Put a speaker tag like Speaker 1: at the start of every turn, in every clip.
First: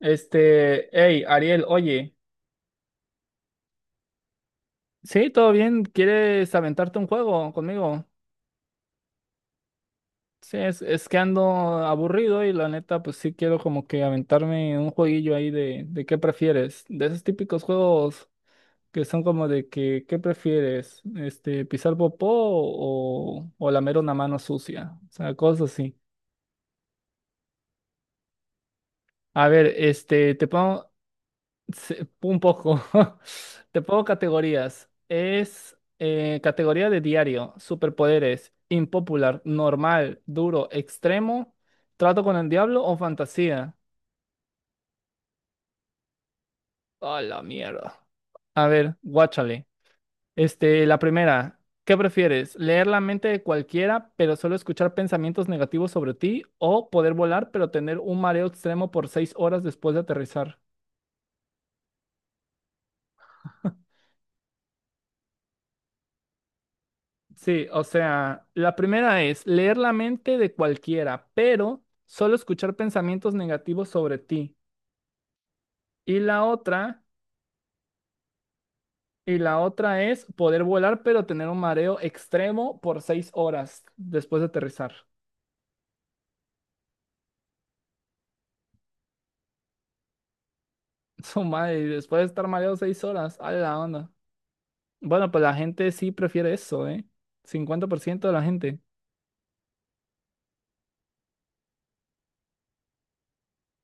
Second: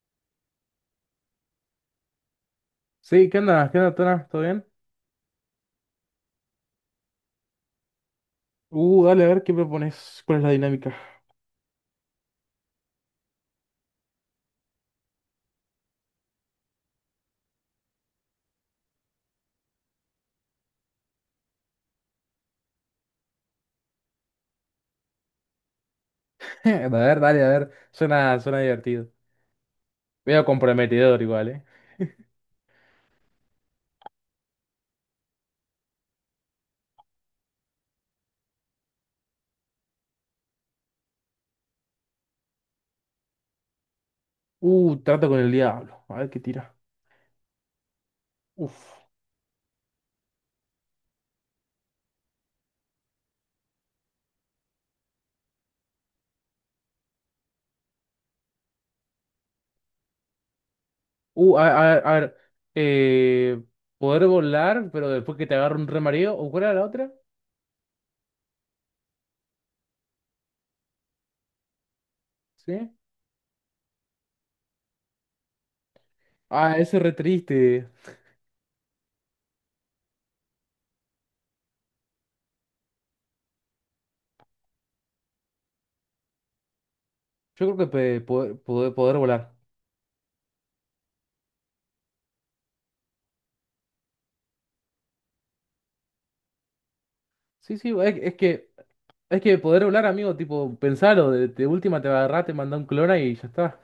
Speaker 1: Hey, Ariel, oye,
Speaker 2: Sí, ¿qué onda? ¿Qué onda, Tona? ¿Todo bien?
Speaker 1: sí, todo bien. ¿Quieres aventarte un juego conmigo?
Speaker 2: Dale, a ver qué propones. ¿Cuál es la
Speaker 1: Sí, es,
Speaker 2: dinámica?
Speaker 1: es que ando aburrido y la neta, pues sí quiero como que aventarme un jueguillo ahí de qué prefieres, de esos típicos juegos que son como de que, ¿qué prefieres? Pisar popó o lamer una mano sucia, o sea, cosas así.
Speaker 2: A ver, dale, a ver. Suena divertido.
Speaker 1: A ver,
Speaker 2: Medio
Speaker 1: te pongo.
Speaker 2: comprometedor igual, ¿eh?
Speaker 1: Sí, un poco. Te pongo categorías. Es categoría de diario, superpoderes, impopular, normal, duro, extremo, trato con el diablo o fantasía.
Speaker 2: Trato con el diablo. A ver qué tira.
Speaker 1: A la mierda. A
Speaker 2: Uf.
Speaker 1: ver, guáchale. La primera, ¿qué prefieres? ¿Leer la mente de cualquiera, pero solo escuchar pensamientos negativos sobre ti? ¿O poder volar, pero tener un mareo extremo por 6 horas después de aterrizar?
Speaker 2: Uh, a, a ver. Eh, Poder volar, pero después que te agarre un remareo. ¿O cuál era la otra?
Speaker 1: Sí, o sea, la primera es leer la mente de cualquiera, pero solo escuchar
Speaker 2: ¿Sí?
Speaker 1: pensamientos negativos sobre ti. Y la
Speaker 2: Ah, ese
Speaker 1: otra,
Speaker 2: es re triste.
Speaker 1: y la otra es poder volar, pero tener un mareo extremo por seis horas después de aterrizar.
Speaker 2: Yo creo que poder volar.
Speaker 1: Su madre, y después de estar mareado 6 horas, a la onda. Bueno, pues la gente sí prefiere eso, ¿eh?
Speaker 2: Sí,
Speaker 1: Cincuenta
Speaker 2: sí,
Speaker 1: por ciento de
Speaker 2: es
Speaker 1: la
Speaker 2: que.
Speaker 1: gente.
Speaker 2: Es que poder volar, amigo, tipo, pensalo, de última te va a agarrar, te manda un clona y ya está.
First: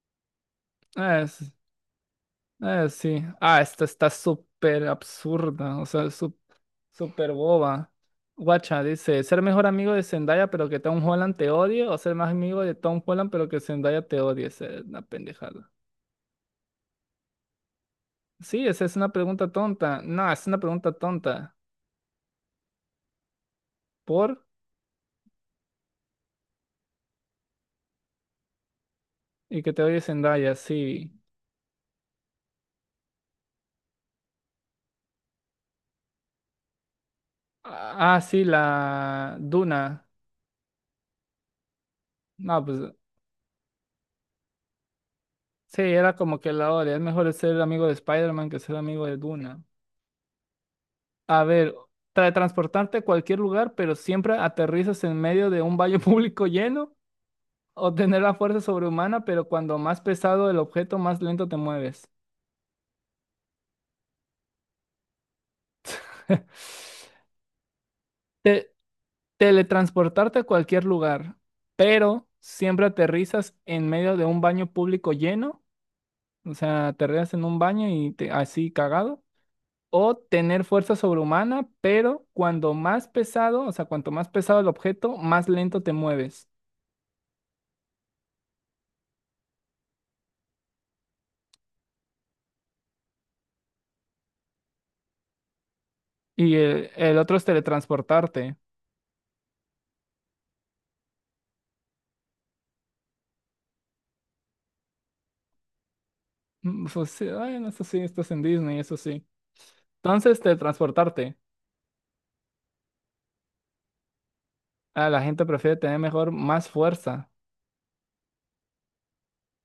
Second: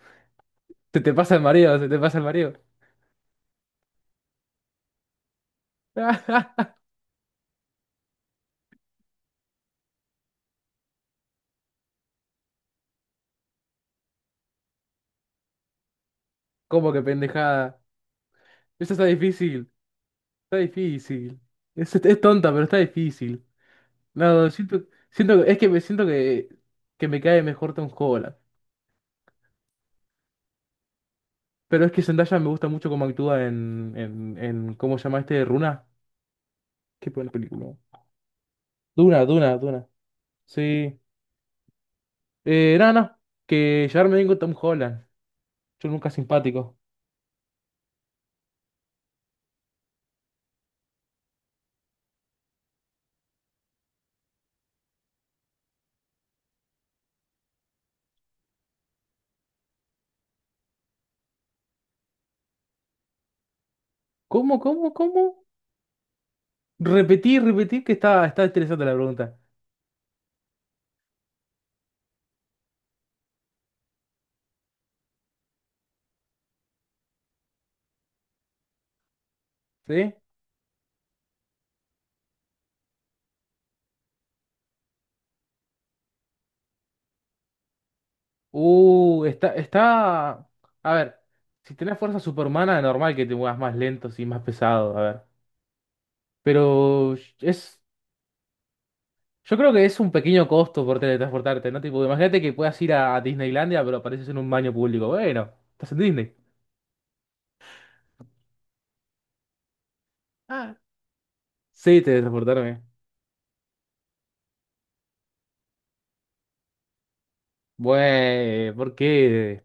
Speaker 2: Se te
Speaker 1: Ah,
Speaker 2: pasa el mareo, se te pasa el mareo.
Speaker 1: ah, sí. Ah, esta está súper absurda, o sea, súper boba. Guacha dice, ser mejor amigo de Zendaya pero que Tom Holland te odie o ser más amigo de Tom Holland pero que Zendaya te odie. Esa es una pendejada.
Speaker 2: ¿Cómo que pendejada?
Speaker 1: Sí, esa
Speaker 2: Eso
Speaker 1: es
Speaker 2: está
Speaker 1: una pregunta
Speaker 2: difícil.
Speaker 1: tonta. No, es una
Speaker 2: Está
Speaker 1: pregunta
Speaker 2: difícil.
Speaker 1: tonta.
Speaker 2: Es tonta, pero está difícil.
Speaker 1: ¿Por?
Speaker 2: No, siento, siento, es que me siento que me cae mejor Tom Holland.
Speaker 1: Y que te odie Zendaya, sí.
Speaker 2: Pero es que Zendaya me gusta mucho cómo actúa en ¿cómo se llama este? Runa. Qué buena película.
Speaker 1: Ah, ah, sí,
Speaker 2: Duna,
Speaker 1: la
Speaker 2: Duna, Duna.
Speaker 1: Duna.
Speaker 2: Sí.
Speaker 1: No, pues
Speaker 2: No, no. Que llevarme bien con Tom Holland.
Speaker 1: sí,
Speaker 2: Yo nunca
Speaker 1: era como que la
Speaker 2: simpático.
Speaker 1: odia. Es mejor ser amigo de Spider-Man que ser amigo de Duna. A ver, transportarte a cualquier lugar pero siempre aterrizas en medio de un baño público lleno. O tener la fuerza sobrehumana, pero cuando más pesado el objeto, más lento te mueves.
Speaker 2: ¿Cómo, cómo, cómo? Repetí, repetí que está
Speaker 1: Te-
Speaker 2: interesante la pregunta.
Speaker 1: Teletransportarte a cualquier lugar, pero siempre aterrizas en medio de un baño público lleno, o sea, aterrizas en un baño y te- así cagado.
Speaker 2: ¿Sí?
Speaker 1: O tener fuerza sobrehumana, pero cuando más pesado, o sea, cuanto más pesado el objeto, más lento te mueves.
Speaker 2: Está. A ver, si tenés fuerza superhumana, es normal que te muevas más lento y más pesado, a ver.
Speaker 1: Y el,
Speaker 2: Pero
Speaker 1: el otro es
Speaker 2: es.
Speaker 1: teletransportarte.
Speaker 2: Yo creo que es un pequeño costo por teletransportarte, ¿no? Tipo, imagínate que puedas ir a Disneylandia, pero apareces en un baño público. Bueno, estás en Disney.
Speaker 1: Pues, sí, bueno, eso sí, estás en Disney, eso sí. Entonces,
Speaker 2: Ah,
Speaker 1: teletransportarte.
Speaker 2: sí, teletransportarme.
Speaker 1: Ah, la gente prefiere tener mejor, más fuerza.
Speaker 2: Bueno, ¿por qué?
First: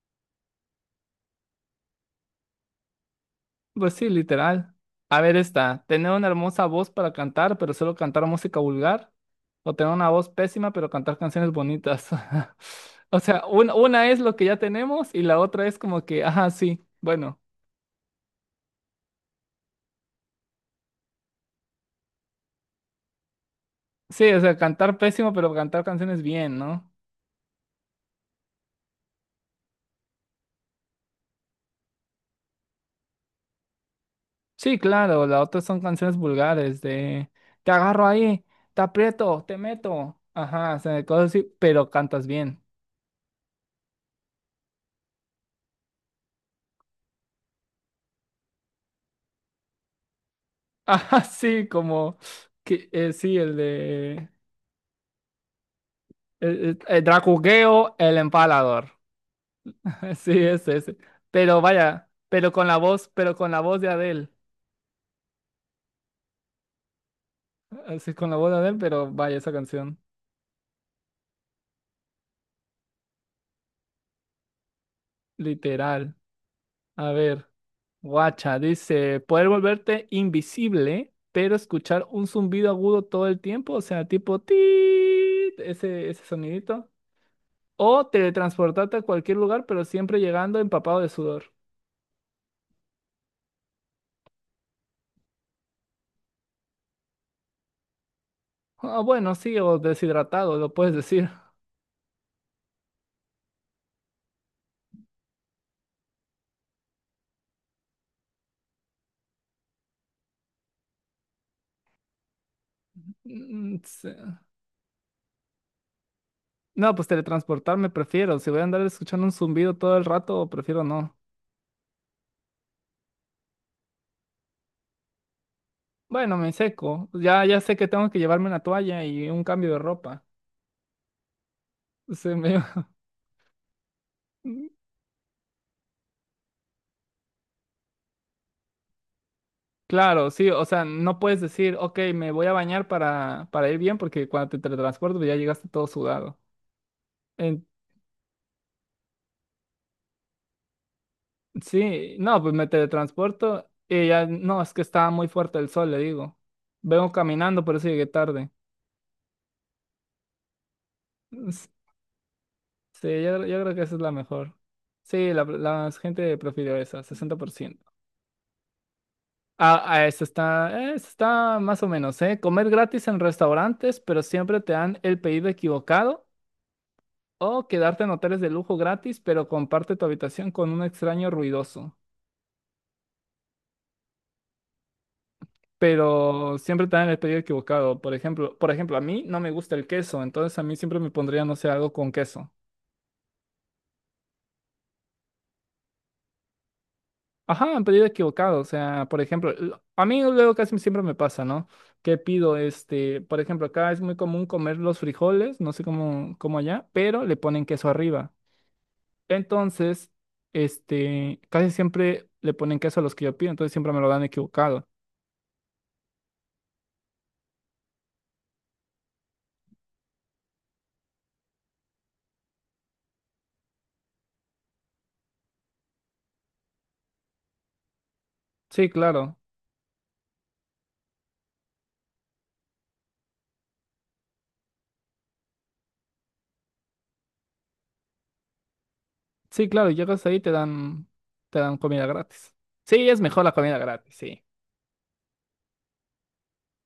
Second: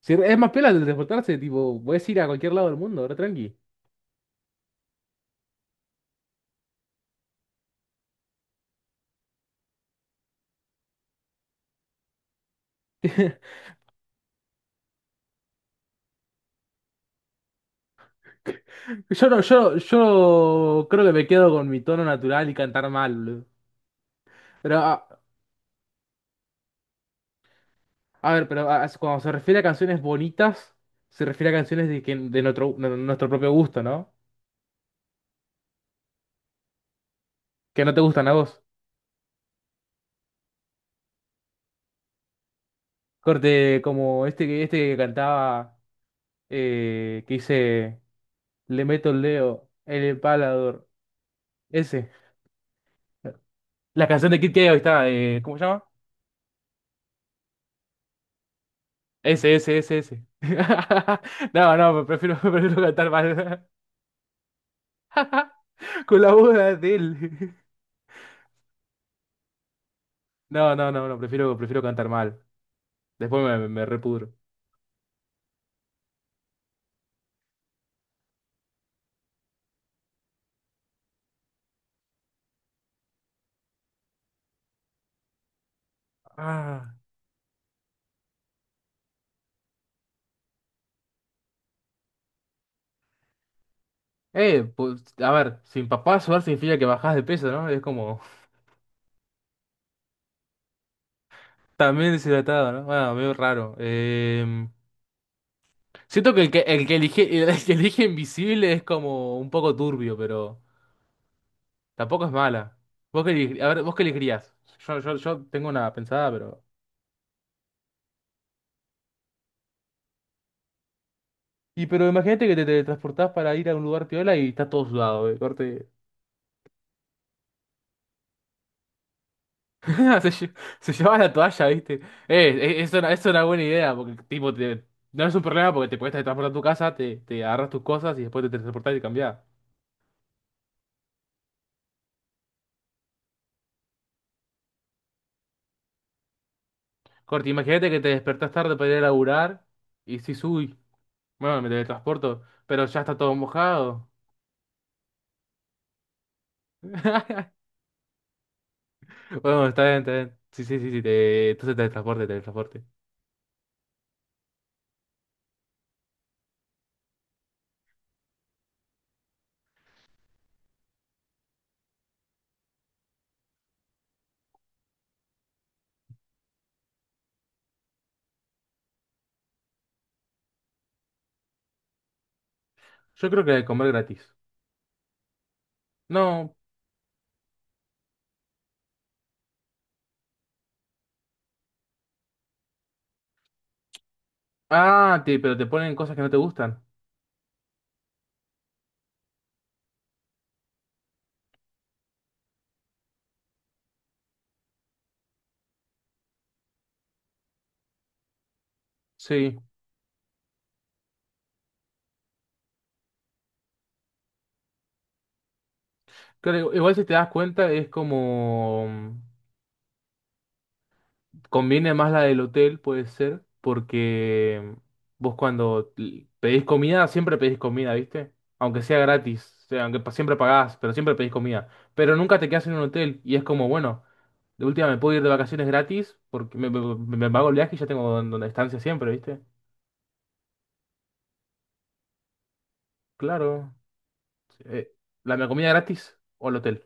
Speaker 2: Si es más piola teletransportarse, tipo, puedes ir a cualquier lado del mundo, ahora tranqui.
Speaker 1: Pues sí, literal. A ver esta, tener una hermosa voz para cantar, pero solo cantar música vulgar, o tener una voz pésima, pero cantar canciones bonitas. O sea, una es lo que ya tenemos y la otra es como que, ajá, sí, bueno.
Speaker 2: Yo no, yo creo que me quedo con mi tono natural y cantar mal, boludo.
Speaker 1: Sí, o sea,
Speaker 2: Pero, a,
Speaker 1: cantar pésimo, pero cantar canciones bien, ¿no?
Speaker 2: a ver, pero a- cuando se refiere a canciones bonitas, se refiere a canciones de nuestro propio gusto, ¿no?
Speaker 1: Sí, claro, la otra son canciones vulgares de te
Speaker 2: Que no te
Speaker 1: agarro
Speaker 2: gustan a
Speaker 1: ahí,
Speaker 2: vos.
Speaker 1: te aprieto, te meto, ajá, o sea, cosas así, pero cantas bien.
Speaker 2: Corte como este que cantaba, que dice, le meto el dedo, en el palador.
Speaker 1: Ajá, sí,
Speaker 2: Ese.
Speaker 1: como que sí, el
Speaker 2: La
Speaker 1: de
Speaker 2: canción de Kid Keo está, ¿cómo se llama?
Speaker 1: el Dracugueo, el empalador.
Speaker 2: Ese, ese, ese, ese.
Speaker 1: Sí, ese, ese. Pero
Speaker 2: No, no,
Speaker 1: vaya,
Speaker 2: prefiero,
Speaker 1: pero con la
Speaker 2: prefiero
Speaker 1: voz,
Speaker 2: cantar
Speaker 1: pero con la
Speaker 2: mal.
Speaker 1: voz de Adele.
Speaker 2: Con la voz de él.
Speaker 1: Así con la voz de Adele, pero vaya esa canción.
Speaker 2: No, no, no, no, prefiero, prefiero cantar mal. Después me, me repudro.
Speaker 1: Literal. A ver, guacha, dice, poder volverte invisible, pero escuchar un zumbido agudo todo el tiempo, o sea, tipo ese, sonidito.
Speaker 2: Ah.
Speaker 1: O teletransportarte a cualquier lugar, pero siempre llegando empapado de sudor.
Speaker 2: Pues, a ver, sin papá sudar significa que bajás de peso, ¿no? Es como
Speaker 1: Ah, bueno, sí, o deshidratado, lo puedes decir.
Speaker 2: también deshidratado, ¿no? Bueno, medio raro. Siento que el que, el que elige, el que elige invisible es como un poco turbio, pero tampoco es mala. Vos que, elige- a
Speaker 1: Mm,
Speaker 2: ver, vos qué
Speaker 1: se-
Speaker 2: elegirías. Yo tengo una pensada, pero.
Speaker 1: No, pues teletransportarme prefiero. Si voy a andar escuchando un zumbido todo el rato, prefiero no.
Speaker 2: Y pero imagínate que te transportás para ir a un lugar piola y estás todo sudado, corte.
Speaker 1: Bueno, me seco. Ya, ya sé que tengo que llevarme una toalla y un cambio de ropa.
Speaker 2: Se, lle- se llevaba la toalla, ¿viste?
Speaker 1: Se me-
Speaker 2: Eso es una buena idea, porque tipo, te- no es un problema porque te puedes transportar a tu casa, te agarras tus cosas y después te transportás y cambiás.
Speaker 1: Claro, sí, o sea, no puedes decir, ok, me voy a bañar para ir bien, porque cuando te teletransporto pues ya llegaste todo sudado.
Speaker 2: Corti,
Speaker 1: En-
Speaker 2: imagínate que te despertás tarde para ir a laburar y decís, uy, bueno, me
Speaker 1: Sí, no,
Speaker 2: teletransporto,
Speaker 1: pues me
Speaker 2: pero ya está todo
Speaker 1: teletransporto y
Speaker 2: mojado.
Speaker 1: ya, no, es que estaba muy fuerte el sol, le digo. Vengo caminando, por eso llegué tarde.
Speaker 2: Bueno, está bien, está bien. Sí, sí, sí, sí, te... entonces teletransporte, teletransporte.
Speaker 1: Sí, yo creo que esa es la mejor. Sí, la gente prefirió esa, 60%. Ah, ah, eso está, esa está más o menos, ¿eh? Comer gratis en restaurantes, pero siempre te dan el pedido equivocado. O quedarte en hoteles de lujo gratis, pero comparte tu habitación con un extraño ruidoso.
Speaker 2: Yo creo que comer gratis. No.
Speaker 1: Pero siempre te dan el pedido equivocado. Por ejemplo, a mí no me gusta el queso, entonces a mí siempre me pondría, no sé, algo con queso.
Speaker 2: Ah, te, pero te ponen cosas que no te gustan.
Speaker 1: Ajá, han pedido equivocado. O sea, por ejemplo, a mí luego casi siempre me pasa, ¿no? Que pido, por ejemplo, acá es muy común comer los frijoles, no sé cómo, cómo allá, pero le ponen queso arriba.
Speaker 2: Sí.
Speaker 1: Entonces, casi siempre le ponen queso a los que yo pido, entonces siempre me lo dan equivocado.
Speaker 2: Claro, igual si te das cuenta es como... Conviene más la del hotel, puede ser, porque vos cuando l- pedís comida, siempre pedís comida, ¿viste? Aunque
Speaker 1: Sí,
Speaker 2: sea
Speaker 1: claro.
Speaker 2: gratis, o sea, aunque pa- siempre pagás, pero siempre pedís comida. Pero nunca te quedás en un hotel y es como, bueno, de última me puedo ir de vacaciones gratis porque me- me- me pago el viaje y ya tengo don- donde estancia siempre, ¿viste?
Speaker 1: Sí, claro, y llegas ahí y te dan comida gratis. Sí, es mejor la
Speaker 2: Claro.
Speaker 1: comida gratis, sí.
Speaker 2: Sí, ¿la comida gratis o el hotel?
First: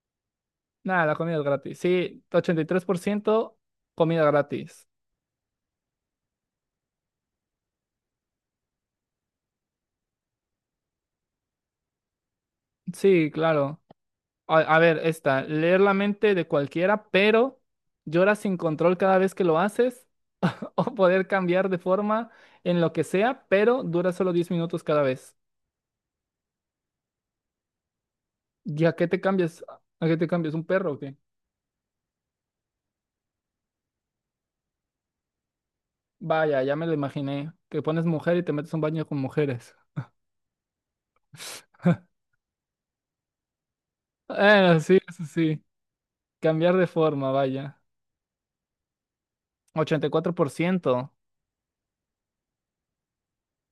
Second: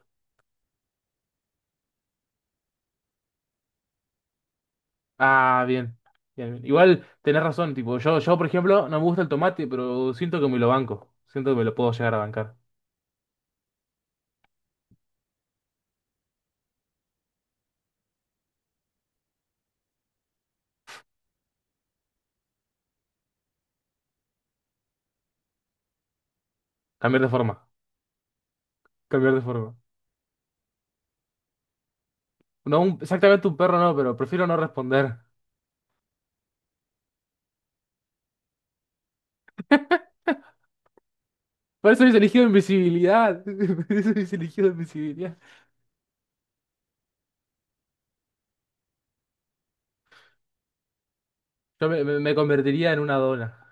Speaker 1: Nada, la comida es gratis. Sí, 83% comida gratis.
Speaker 2: Ah, bien. Bien, bien. Igual tenés razón, tipo, yo por ejemplo no me gusta el tomate, pero siento que me lo banco, siento que me lo puedo llegar a bancar.
Speaker 1: Sí, claro. A ver, esta, leer la mente de cualquiera, pero lloras sin control cada vez que lo haces, o poder cambiar de forma en lo que sea, pero dura solo 10 minutos cada vez.
Speaker 2: Cambiar de forma.
Speaker 1: ¿Y a qué te
Speaker 2: Cambiar de
Speaker 1: cambias?
Speaker 2: forma.
Speaker 1: ¿A qué te cambias? ¿Un perro o qué?
Speaker 2: No, un- exactamente un perro no, pero prefiero no responder.
Speaker 1: Vaya, ya me lo imaginé. Que pones mujer y te metes a un baño con mujeres.
Speaker 2: Por eso hubiese elegido invisibilidad. Por eso hubiese elegido
Speaker 1: Bueno, sí, eso
Speaker 2: invisibilidad.
Speaker 1: sí. Cambiar de forma, vaya. 84%.
Speaker 2: Yo me, me- me convertiría en una dona.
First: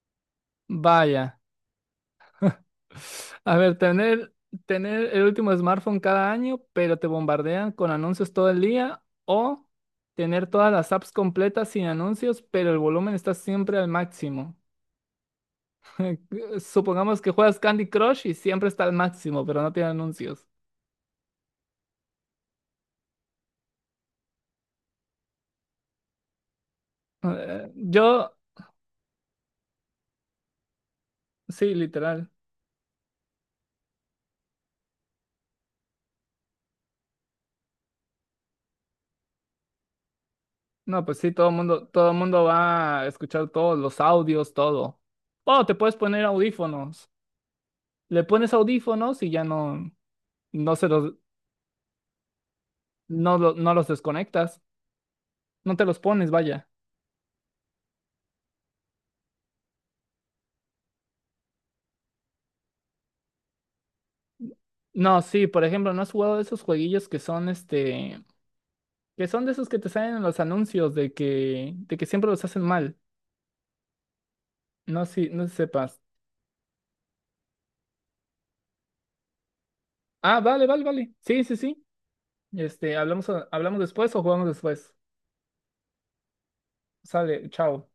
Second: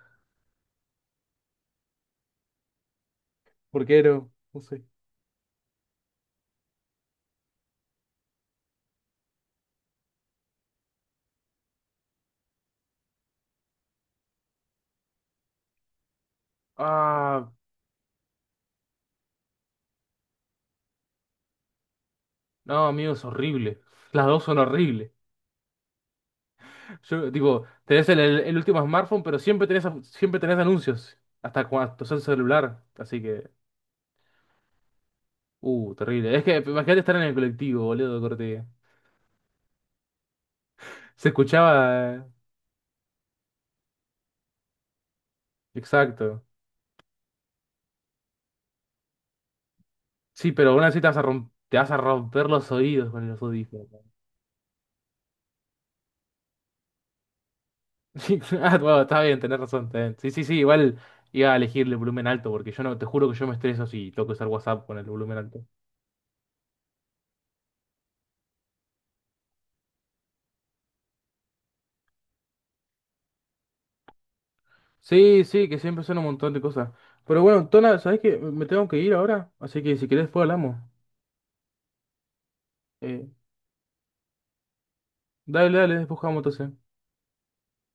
Speaker 1: Vaya. A ver,
Speaker 2: ¿Por qué
Speaker 1: tener,
Speaker 2: no? No sé.
Speaker 1: tener el último smartphone cada año, pero te bombardean con anuncios todo el día, o tener todas las apps completas sin anuncios, pero el volumen está siempre al máximo. Supongamos que
Speaker 2: Ah,
Speaker 1: juegas Candy Crush y siempre está al máximo, pero no tiene anuncios.
Speaker 2: no, amigo, es horrible. Las dos son horribles. Yo, tipo,
Speaker 1: Eh,
Speaker 2: tenés
Speaker 1: yo,
Speaker 2: el último smartphone, pero siempre tenés anuncios. Hasta
Speaker 1: sí,
Speaker 2: cuando sos el
Speaker 1: literal.
Speaker 2: celular. Así que, terrible. Es que imagínate estar en el colectivo, boludo, corte.
Speaker 1: No, pues
Speaker 2: Se
Speaker 1: sí, todo
Speaker 2: escuchaba.
Speaker 1: el mundo va a escuchar todos los audios, todo. O te puedes poner
Speaker 2: Exacto.
Speaker 1: audífonos. Le pones audífonos y ya no,
Speaker 2: Sí, pero
Speaker 1: no
Speaker 2: aún
Speaker 1: se
Speaker 2: así te
Speaker 1: los,
Speaker 2: vas a romper, te vas a romper los oídos con
Speaker 1: no,
Speaker 2: los
Speaker 1: no los
Speaker 2: audífonos.
Speaker 1: desconectas, no te los pones, vaya.
Speaker 2: Sí, ah, bueno, está bien, tenés razón, tenés- Sí, sí, sí, igual iba a elegir el volumen alto, porque yo no, te juro que yo me estreso si toco usar WhatsApp con el
Speaker 1: No,
Speaker 2: volumen
Speaker 1: sí, por
Speaker 2: alto.
Speaker 1: ejemplo, ¿no has jugado de esos jueguillos que son que son de esos que te salen en los anuncios de que siempre los hacen mal? No, si, no
Speaker 2: Sí,
Speaker 1: sé si
Speaker 2: sí, que
Speaker 1: sepas.
Speaker 2: siempre son un montón de cosas. Pero bueno, Tona, ¿sabés qué? Me tengo que ir ahora, así que si querés
Speaker 1: Ah,
Speaker 2: después
Speaker 1: vale,
Speaker 2: hablamos.
Speaker 1: vale, vale. Sí, sí, sí. Este,
Speaker 2: Eh,
Speaker 1: hablamos, hablamos después o jugamos después.
Speaker 2: Dale, dale, después jugamos entonces.
Speaker 1: Sale, chao.